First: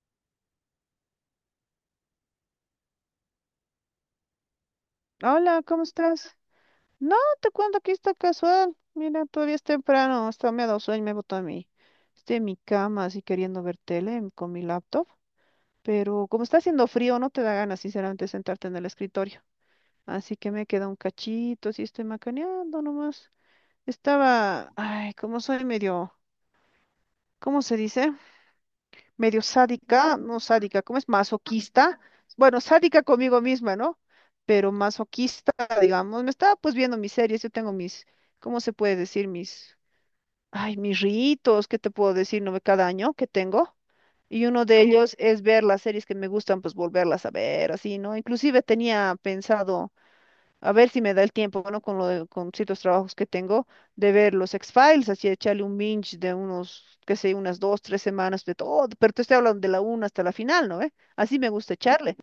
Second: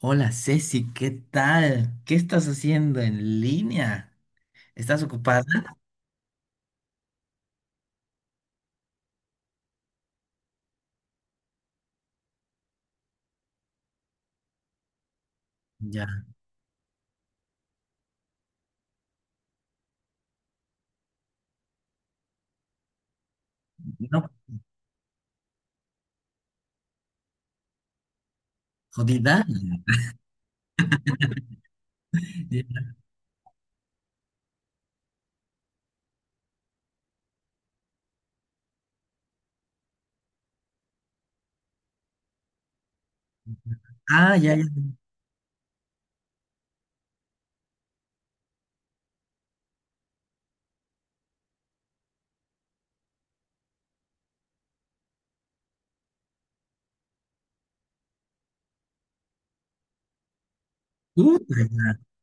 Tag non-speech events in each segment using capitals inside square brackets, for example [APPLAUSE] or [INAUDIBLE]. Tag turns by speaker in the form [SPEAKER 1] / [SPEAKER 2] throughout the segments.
[SPEAKER 1] Hola Ceci, ¿qué tal? ¿Qué estás haciendo en línea? ¿Estás ocupada?
[SPEAKER 2] Hola, ¿cómo estás? No, te cuento que está casual. Mira, todavía es temprano, hasta me ha dado sueño, me he botado a mi, estoy en mi cama así queriendo ver tele con mi laptop,
[SPEAKER 1] Ya,
[SPEAKER 2] pero como está haciendo frío no te da ganas sinceramente sentarte en el escritorio, así que me queda un cachito, así estoy macaneando nomás.
[SPEAKER 1] no,
[SPEAKER 2] Estaba, ay, como soy medio, ¿cómo se dice? Medio
[SPEAKER 1] jodida.
[SPEAKER 2] sádica, no sádica, ¿cómo es? Masoquista. Bueno,
[SPEAKER 1] Ya.
[SPEAKER 2] sádica conmigo misma, ¿no? Pero masoquista, digamos. Me estaba pues viendo mis series, yo tengo mis, ¿cómo se puede decir? Mis, ay, mis ritos, ¿qué te puedo decir? No, cada año que tengo.
[SPEAKER 1] Ah,
[SPEAKER 2] Y
[SPEAKER 1] ya, ya.
[SPEAKER 2] uno de Ujú. Ellos es ver las series que me gustan, pues volverlas a ver, así, ¿no? Inclusive tenía pensado a ver si me da el tiempo, bueno, con ciertos trabajos que tengo, de ver los X-Files, así echarle un binge de unos, qué sé, unas dos, tres semanas de todo, pero te estoy hablando de la una hasta la final, ¿no ve?
[SPEAKER 1] Tú,
[SPEAKER 2] Así me gusta
[SPEAKER 1] ya,
[SPEAKER 2] echarle,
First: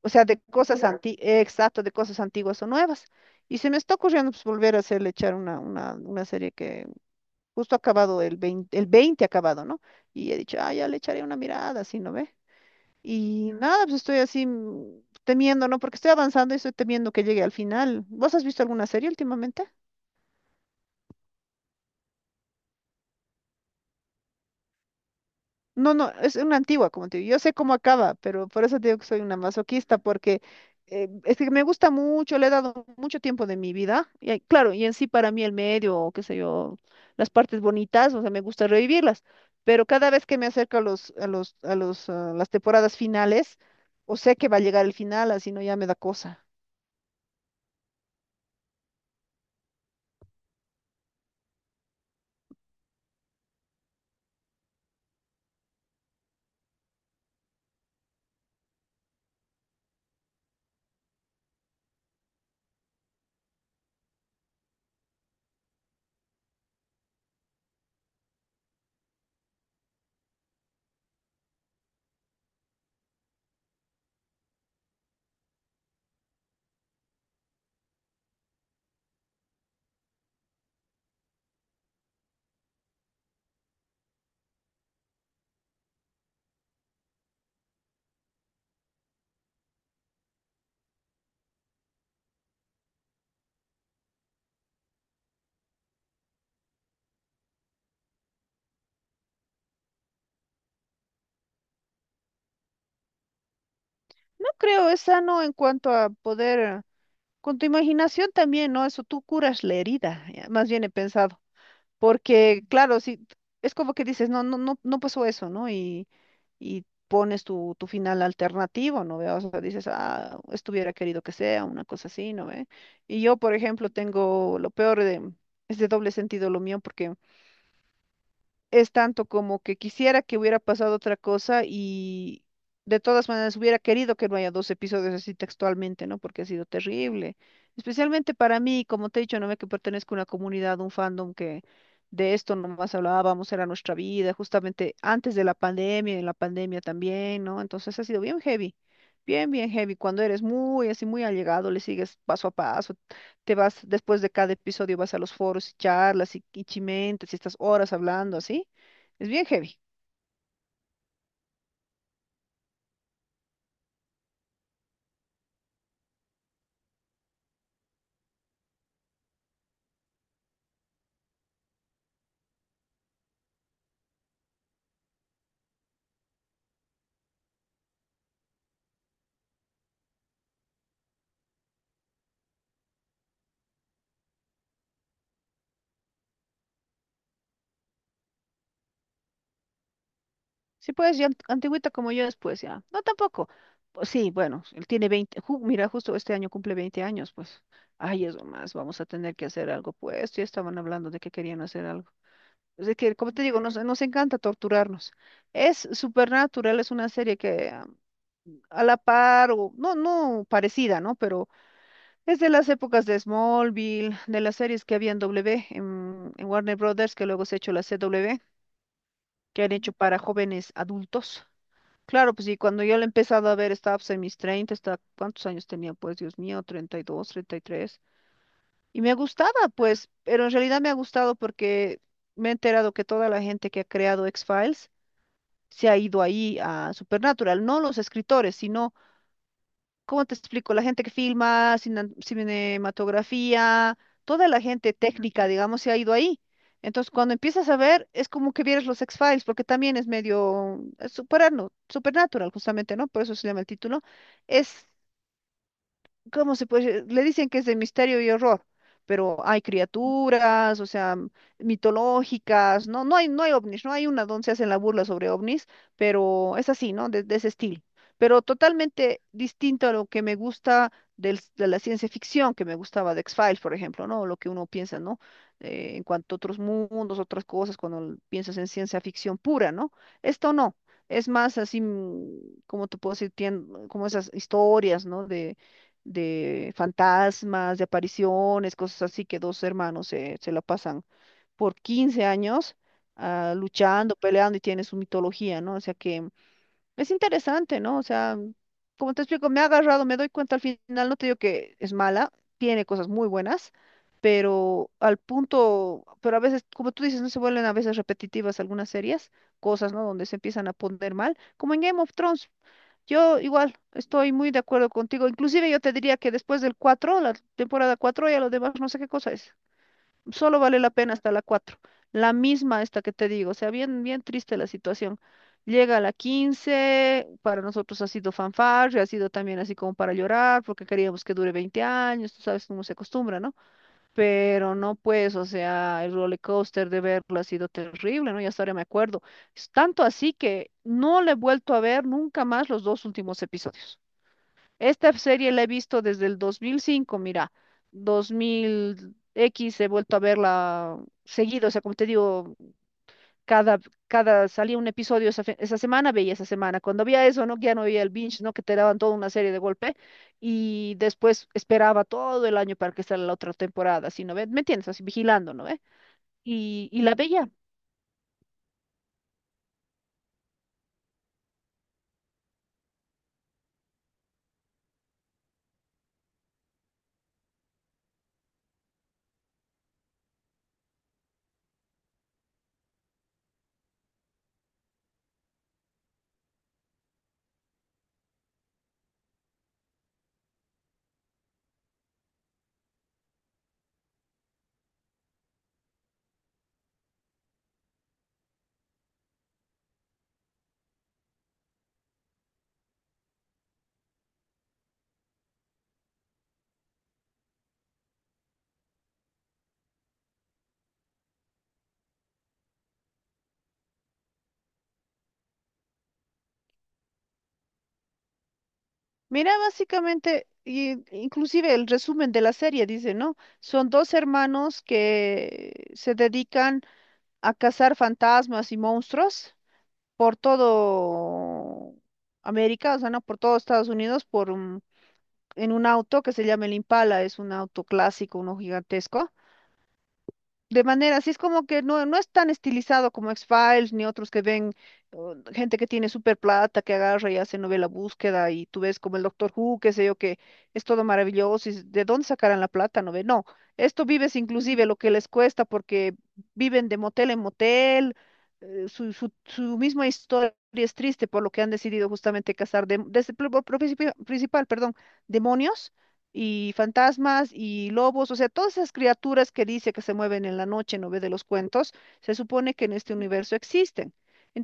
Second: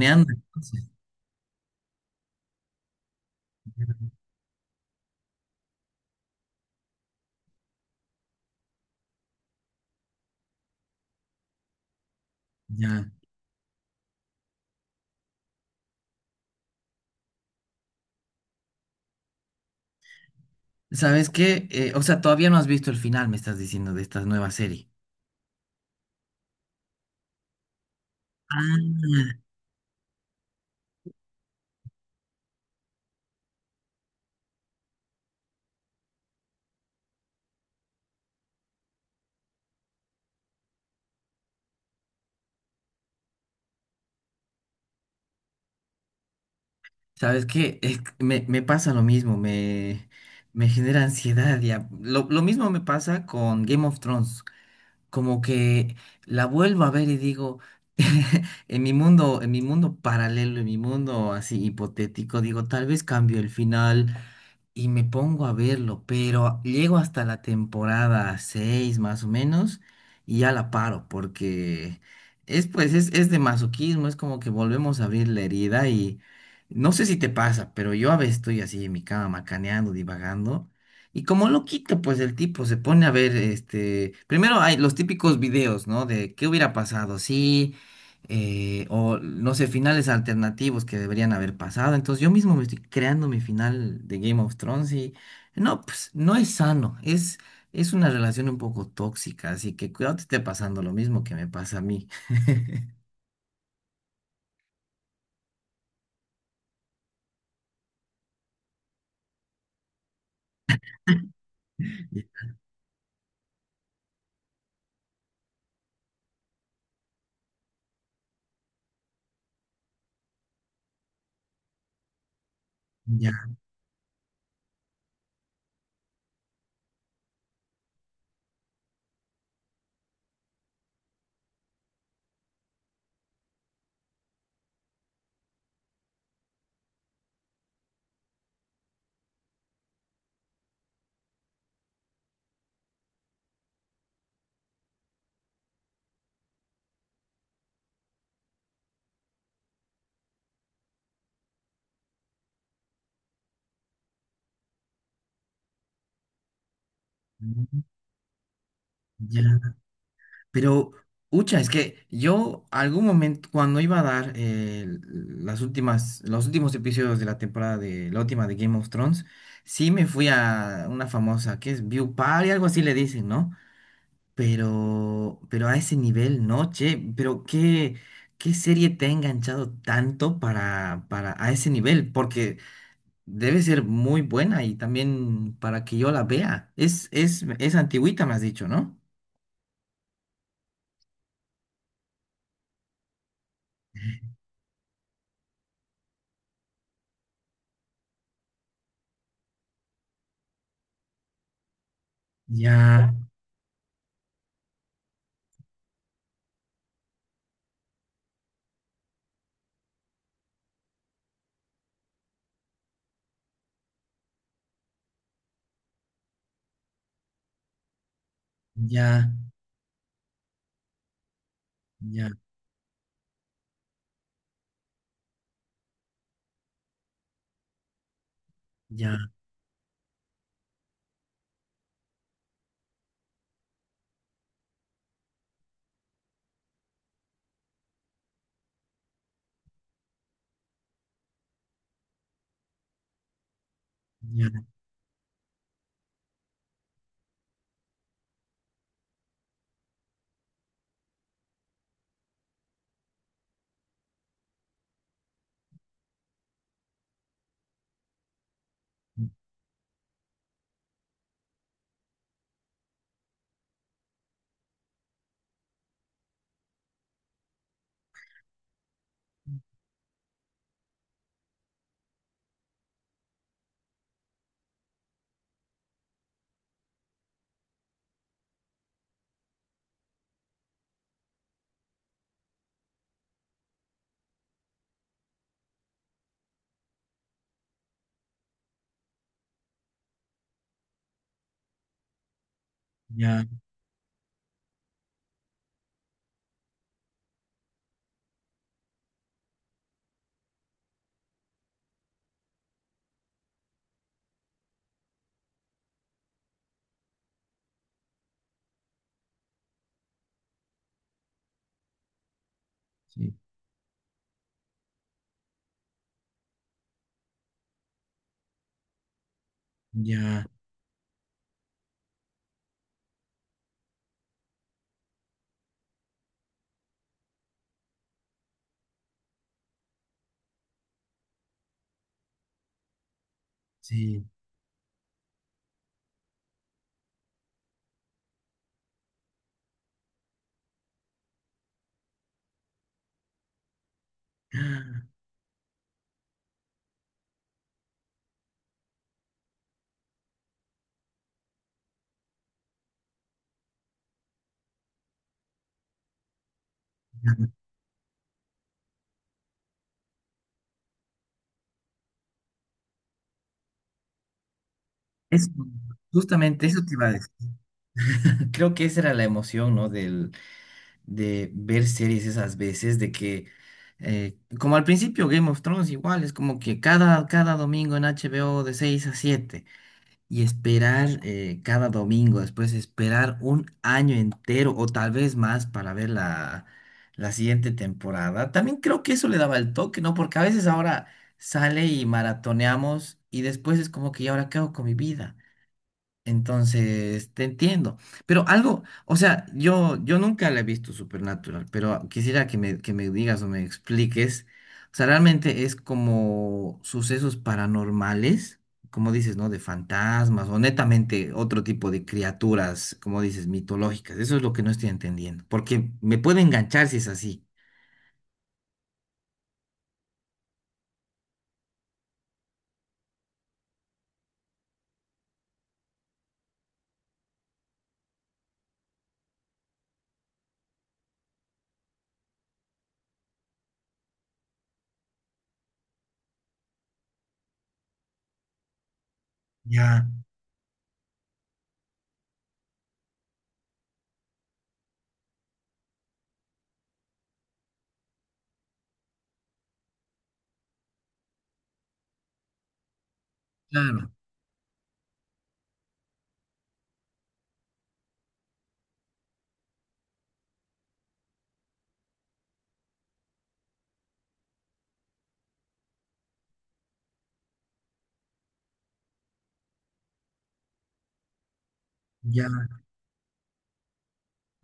[SPEAKER 2] o sea, de cosas
[SPEAKER 1] entonces.
[SPEAKER 2] antiguas, exacto, de cosas antiguas o nuevas. Y se me está ocurriendo pues, volver a hacerle echar una serie que justo ha acabado el veinte ha acabado, ¿no? Y he dicho, ah, ya le echaré una mirada, así, ¿no ve?
[SPEAKER 1] Ya.
[SPEAKER 2] Y nada, pues estoy así temiendo, ¿no? Porque estoy avanzando y estoy temiendo que llegue al final. ¿Vos has visto alguna serie últimamente?
[SPEAKER 1] ¿Sabes qué? O sea, todavía no has visto el final, me estás diciendo, de esta nueva serie.
[SPEAKER 2] No, no, es una antigua, como te digo. Yo sé cómo acaba, pero por eso te digo que soy
[SPEAKER 1] Ah,
[SPEAKER 2] una masoquista, porque es que me gusta mucho, le he dado mucho tiempo de mi vida. Claro, y en sí para mí el medio, o qué sé yo, las partes bonitas, o sea, me gusta revivirlas. Pero cada vez que me acerco a las temporadas finales, o sé que va a llegar el final, así no ya me da cosa.
[SPEAKER 1] ¿sabes qué? Es que me pasa lo mismo, me genera ansiedad ya. Lo mismo me pasa con Game of Thrones. Como que la vuelvo a ver y digo, [LAUGHS] en mi mundo paralelo, en mi mundo así hipotético, digo, tal vez cambio el final, y me pongo a verlo, pero llego hasta la temporada 6 más o menos y ya la paro porque es pues es de masoquismo, es como que volvemos a abrir la herida y no sé si te pasa, pero yo a veces estoy así en mi cama macaneando, divagando. Y como lo quito, pues el tipo se pone a ver, este, primero hay los típicos videos, ¿no? De qué hubiera pasado, si o no sé, finales alternativos que deberían haber pasado. Entonces yo mismo me estoy creando mi final de Game of Thrones y no, pues no es sano, es una relación un poco tóxica, así que cuidado te esté pasando lo mismo que me pasa a mí. [LAUGHS]
[SPEAKER 2] No creo, es sano en cuanto a poder, con tu imaginación también, ¿no? Eso tú curas la herida, ya, más bien he pensado, porque claro, si es como que dices, no, no, no, no pasó eso, ¿no? Y pones tu final alternativo, ¿no ve? O sea, dices, ah, estuviera querido que sea, una cosa así, ¿no ve? Y yo,
[SPEAKER 1] Ya,
[SPEAKER 2] por ejemplo, tengo lo peor de, es de doble sentido lo mío, porque es tanto como que quisiera que hubiera pasado otra cosa y de todas maneras hubiera querido que no haya dos episodios así textualmente, ¿no? Porque ha sido terrible. Especialmente para mí, como te he dicho, no me que pertenezco a una comunidad, un fandom que de esto nomás hablábamos, era nuestra vida, justamente antes de la pandemia, y en la pandemia también, ¿no? Entonces ha sido bien heavy. Bien, bien heavy. Cuando eres muy así, muy allegado, le sigues paso a paso, te vas, después de cada episodio vas a los foros y charlas y chimentes y estás horas hablando así. Es
[SPEAKER 1] ya.
[SPEAKER 2] bien heavy.
[SPEAKER 1] Pero, ucha, es que yo algún momento, cuando iba a dar las últimas, los últimos episodios de la temporada de la última de Game of Thrones, sí me fui a una famosa, que es View Party, algo así le dicen, ¿no? Pero a ese nivel, no, che, pero qué serie te ha enganchado tanto para a ese nivel, porque debe ser muy buena y también para que yo la vea. Es antigüita, me has dicho, ¿no?
[SPEAKER 2] Sí, pues, ya antigüita como yo después, ya. No, tampoco. Pues sí, bueno, él tiene mira, justo este año cumple 20 años, pues. Ay, eso más, vamos a tener que hacer algo, pues. Ya estaban hablando de que querían hacer algo. Es de
[SPEAKER 1] Ya,
[SPEAKER 2] que, como te digo, nos, nos encanta torturarnos. Es Supernatural, es una serie que a la par, o no, no parecida, ¿no? Pero es de las épocas de Smallville, de las series que había en Warner Brothers, que luego se ha hecho la CW,
[SPEAKER 1] ya,
[SPEAKER 2] que han hecho para jóvenes adultos.
[SPEAKER 1] ya,
[SPEAKER 2] Claro, pues y cuando yo la he empezado a ver, estaba pues, en mis 30, estaba, ¿cuántos años tenía? Pues Dios mío, treinta y dos, treinta y tres. Y me
[SPEAKER 1] ya,
[SPEAKER 2] gustaba, pues, pero en realidad me ha gustado porque me he enterado que toda la gente que ha creado X-Files se ha ido ahí a Supernatural, no los escritores, sino. ¿Cómo te explico? La gente que filma, cinematografía, toda
[SPEAKER 1] ya,
[SPEAKER 2] la gente técnica, digamos, se ha ido ahí. Entonces, cuando empiezas a ver, es como que vieras los X-Files, porque también es medio supernatural, justamente, ¿no? Por eso se llama el título. Es ¿cómo se puede? Le dicen que es de misterio y horror, pero hay criaturas, o sea, mitológicas, no, no hay ovnis, no hay una donde se hacen la burla sobre ovnis, pero es así, ¿no? De ese estilo. Pero totalmente distinto a lo que me gusta de la ciencia ficción, que me gustaba de X-Files, por ejemplo, ¿no? Lo que uno piensa, ¿no? En cuanto a otros mundos, otras cosas, cuando piensas en ciencia ficción pura, ¿no? Esto no. Es más así, como te puedo decir, como esas historias, ¿no? De fantasmas, de apariciones, cosas así, que dos hermanos se la pasan por 15 años
[SPEAKER 1] ya,
[SPEAKER 2] luchando, peleando y tiene su mitología, ¿no? O sea que es interesante, ¿no? O sea, como te explico, me ha agarrado, me doy cuenta al final, no te digo que es mala, tiene cosas muy buenas. Pero al punto, pero a veces, como tú dices, no se vuelven a veces repetitivas algunas series, cosas, ¿no? Donde se empiezan a poner mal, como en Game of Thrones.
[SPEAKER 1] sí,
[SPEAKER 2] Yo igual estoy muy de acuerdo contigo. Inclusive yo te diría que después del 4 la temporada 4, ya lo demás no sé qué cosa es.
[SPEAKER 1] ya,
[SPEAKER 2] Solo vale la pena hasta la 4. La misma esta que te digo. O sea, bien, bien triste la situación. Llega a la 15 para nosotros ha sido fanfarria, ha sido también así como para llorar, porque queríamos que dure 20 años, tú sabes cómo se acostumbra, ¿no?
[SPEAKER 1] sí.
[SPEAKER 2] Pero no, pues, o sea, el roller coaster de verlo ha sido terrible, ¿no? Ya hasta ahora me acuerdo. Es tanto así que no le he vuelto a ver nunca más los dos últimos episodios.
[SPEAKER 1] [GASPS]
[SPEAKER 2] Esta serie la he visto desde el 2005, mira, 2000X he vuelto a verla seguido, o sea, como te digo, cada, cada salía un episodio esa, esa semana, veía esa semana. Cuando había eso, ¿no? Ya no había el binge, ¿no? Que te daban toda una serie de golpe y después esperaba todo el año para que saliera la otra temporada, así, ¿no ve? ¿Me entiendes? Así
[SPEAKER 1] Es,
[SPEAKER 2] vigilando, ¿no ve?
[SPEAKER 1] justamente eso
[SPEAKER 2] Y,
[SPEAKER 1] te
[SPEAKER 2] y
[SPEAKER 1] iba a
[SPEAKER 2] la
[SPEAKER 1] decir.
[SPEAKER 2] veía.
[SPEAKER 1] [LAUGHS] Creo que esa era la emoción, ¿no? del de ver series esas veces, de que, como al principio Game of Thrones igual, es como que cada domingo en HBO de 6 a 7 y esperar cada domingo, después esperar un año entero o tal vez más para ver la siguiente temporada. También creo que eso le daba el toque, ¿no? Porque a veces ahora sale y maratoneamos y después es como que, ¿y ahora qué hago con mi vida? Entonces, te entiendo. Pero algo, o sea, yo nunca la he visto Supernatural, pero quisiera que me digas o me expliques. O sea, realmente es como sucesos paranormales, como dices, ¿no? De fantasmas o netamente otro tipo de criaturas, como dices, mitológicas. Eso es lo que no estoy entendiendo, porque me puede enganchar si es así.
[SPEAKER 2] Mira, básicamente, inclusive el resumen de la serie dice, ¿no? Son dos hermanos que se dedican a cazar fantasmas y monstruos por todo América, o sea, no por todo Estados Unidos, por un en un auto que se llama el Impala, es un auto clásico, uno gigantesco.
[SPEAKER 1] Ya,
[SPEAKER 2] De manera, así es como que no, no es tan estilizado como X-Files ni otros que ven gente que tiene super plata, que agarra y hace novela búsqueda y tú ves como el Doctor Who, qué sé yo, que es todo maravilloso y de dónde sacarán la plata, no ve. No, esto
[SPEAKER 1] claro,
[SPEAKER 2] vives inclusive lo que les cuesta porque viven de motel en motel, su misma historia es triste por lo que han decidido justamente casar, de, desde, principal, perdón, demonios y fantasmas y lobos, o sea, todas esas criaturas que dice que se mueven en la noche, ¿no ve? De los cuentos, se
[SPEAKER 1] ya,
[SPEAKER 2] supone que en este universo existen.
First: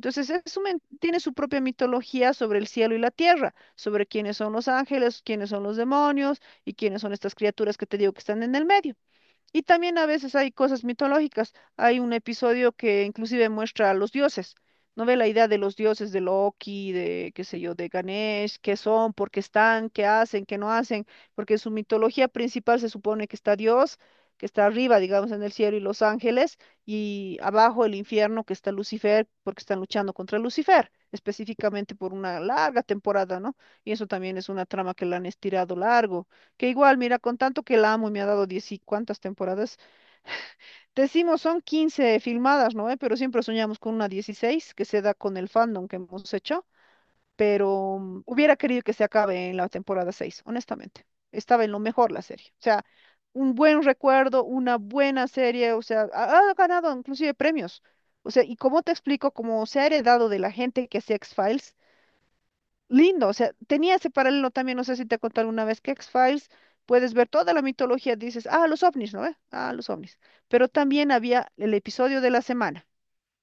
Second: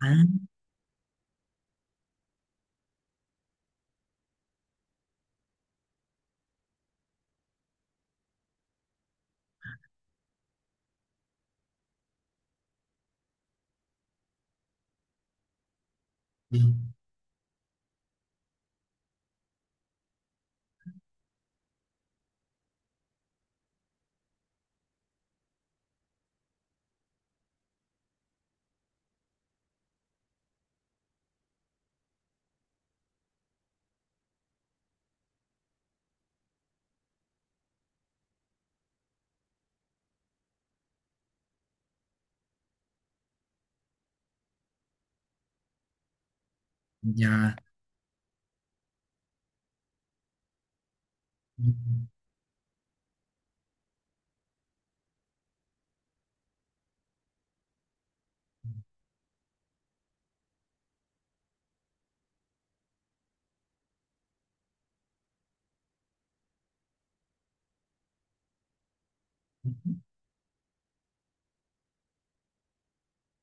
[SPEAKER 1] ah,
[SPEAKER 2] es tiene su propia mitología sobre el cielo y la tierra, sobre quiénes son los ángeles, quiénes son los demonios y quiénes son estas criaturas que te digo que están en el medio. Y también a veces hay cosas mitológicas. Hay un episodio que inclusive muestra a los dioses. ¿No ve la idea de los dioses de
[SPEAKER 1] sí,
[SPEAKER 2] Loki, de qué sé yo, de Ganesh, qué son, por qué están, qué hacen, qué no hacen? Porque en su mitología principal se supone que está Dios, que está arriba, digamos, en el cielo y los ángeles, y abajo el infierno, que está Lucifer, porque están luchando contra Lucifer, específicamente por una larga temporada, ¿no? Y eso también es una trama que la han estirado largo, que igual, mira, con tanto que la amo y me ha dado diez y cuántas temporadas, decimos son 15 filmadas, ¿no? ¿Eh? Pero siempre soñamos con una 16 que se da con el fandom que hemos hecho,
[SPEAKER 1] ya,
[SPEAKER 2] pero hubiera querido que se acabe en la temporada 6 honestamente. Estaba en lo
[SPEAKER 1] ujú,
[SPEAKER 2] mejor la serie. O sea, un buen recuerdo, una buena serie, o sea, ha, ha ganado inclusive premios. O sea, y como te explico, como se ha heredado de la gente que hacía x Files lindo, o sea, tenía ese paralelo también, no sé si te conté alguna vez que X-Files, puedes ver toda la mitología, dices, ah, los ovnis, ¿no? Eh, ah, los
[SPEAKER 1] ujú,
[SPEAKER 2] ovnis. Pero también había el episodio de la semana.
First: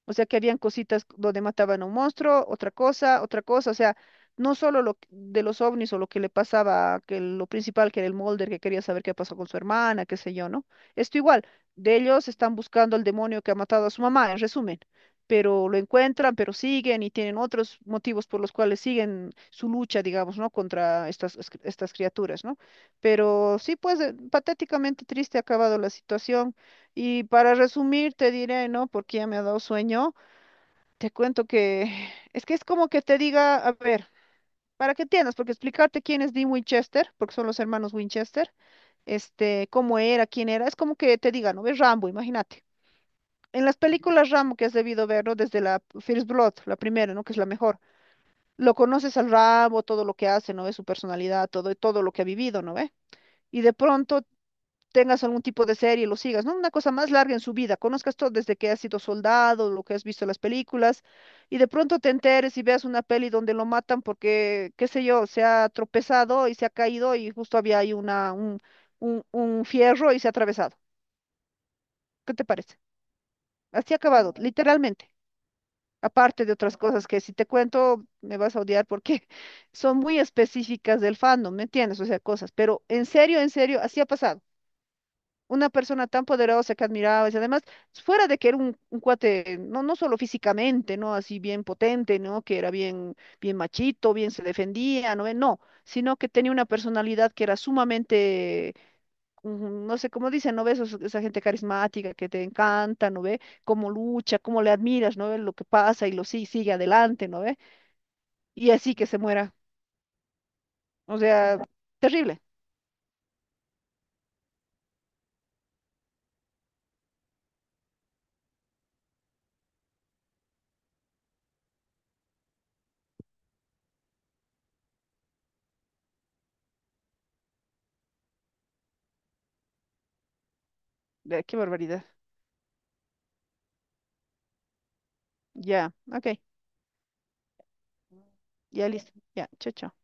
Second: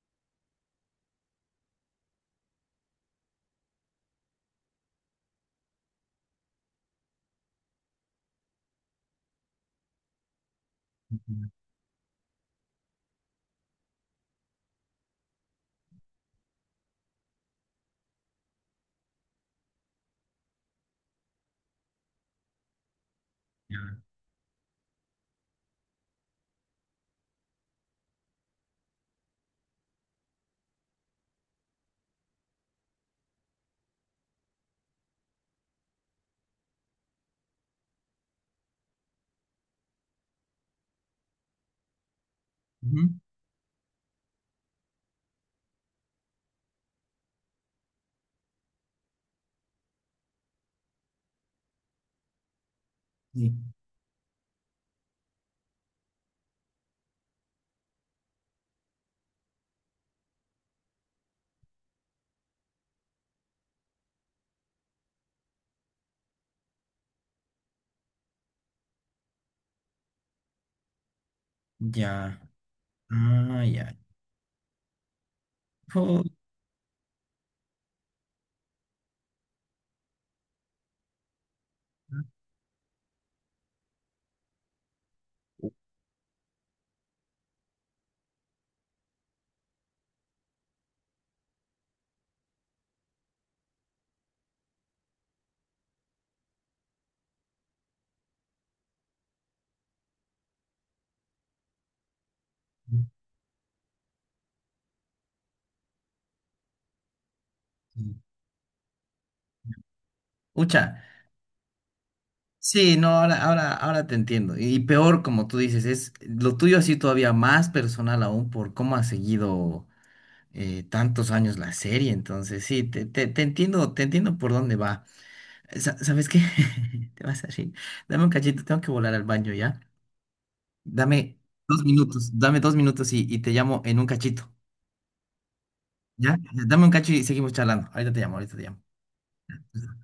[SPEAKER 2] O sea, que habían cositas donde mataban a un monstruo, otra cosa, otra cosa. O sea, no solo de los ovnis o lo que le pasaba, que lo principal que era el Mulder, que quería saber qué pasó con su hermana, qué sé yo, ¿no? Esto igual,
[SPEAKER 1] ujú,
[SPEAKER 2] de ellos están buscando al demonio que ha matado a su mamá, en resumen. Pero lo encuentran, pero siguen y tienen otros motivos por los cuales siguen su lucha, digamos, ¿no? Contra estas, estas criaturas, ¿no? Pero sí, pues,
[SPEAKER 1] ya,
[SPEAKER 2] patéticamente triste ha acabado la situación. Y para resumir, te diré, ¿no? Porque ya me ha dado sueño, te cuento que [SIGHS] es que es como que te diga, a ver, para que entiendas, porque explicarte quién es Dean Winchester, porque son los hermanos Winchester, este, cómo era, quién era, es como que te diga, ¿no? Ves Rambo, imagínate.
[SPEAKER 1] ujú,
[SPEAKER 2] En las películas Rambo que has debido ver, ¿no? Desde la First Blood, la primera, ¿no? Que es la mejor. Lo conoces al Rambo, todo lo que hace, ¿no ve? Su personalidad, todo, todo lo que ha vivido, ¿no ve?
[SPEAKER 1] sí,
[SPEAKER 2] Y de pronto tengas algún tipo de serie y lo sigas, ¿no? Una cosa más larga en su vida, conozcas todo desde que has sido soldado, lo que has visto en las películas, y de pronto te enteres y veas una peli donde lo matan porque, qué sé yo, se ha tropezado y se ha caído y justo había ahí un fierro y se ha atravesado. ¿Qué
[SPEAKER 1] ya.
[SPEAKER 2] te parece?
[SPEAKER 1] Ah, ya.
[SPEAKER 2] Así ha acabado, literalmente.
[SPEAKER 1] Pu-
[SPEAKER 2] Aparte de otras cosas que si te cuento me vas a odiar porque [LAUGHS] son muy específicas del fandom, ¿me entiendes? O sea, cosas, pero en serio, así ha pasado. Una persona tan poderosa que admirabas, y además, fuera de que era un cuate, no, no solo físicamente, ¿no? Así bien potente, ¿no? Que era bien, bien machito, bien se defendía, ¿no ve? No, sino que tenía una personalidad que era sumamente, no sé cómo dicen, ¿no ves? Esos- Esa gente carismática que te encanta, ¿no ve? Cómo lucha, cómo le admiras, ¿no ve? Lo que pasa y lo sí, sigue adelante, ¿no ve? Y así que se muera.
[SPEAKER 1] Ucha.
[SPEAKER 2] O sea, terrible.
[SPEAKER 1] Sí, no, ahora, ahora, ahora te entiendo. Y peor, como tú dices, es lo tuyo así todavía más personal aún por cómo has seguido tantos años la serie. Entonces, sí, te entiendo, te entiendo por dónde va. ¿Sabes qué? [LAUGHS] Te vas a reír. Dame un cachito, tengo que volar al baño, ¿ya? Dame
[SPEAKER 2] Ve, qué
[SPEAKER 1] dos
[SPEAKER 2] barbaridad.
[SPEAKER 1] minutos, dame 2 minutos y te llamo en un cachito,
[SPEAKER 2] Ya, ok.
[SPEAKER 1] ¿ya? Dame un cacho y seguimos charlando. Ahorita te llamo, ahorita te llamo.
[SPEAKER 2] Ya listo. Ya, chao, chao.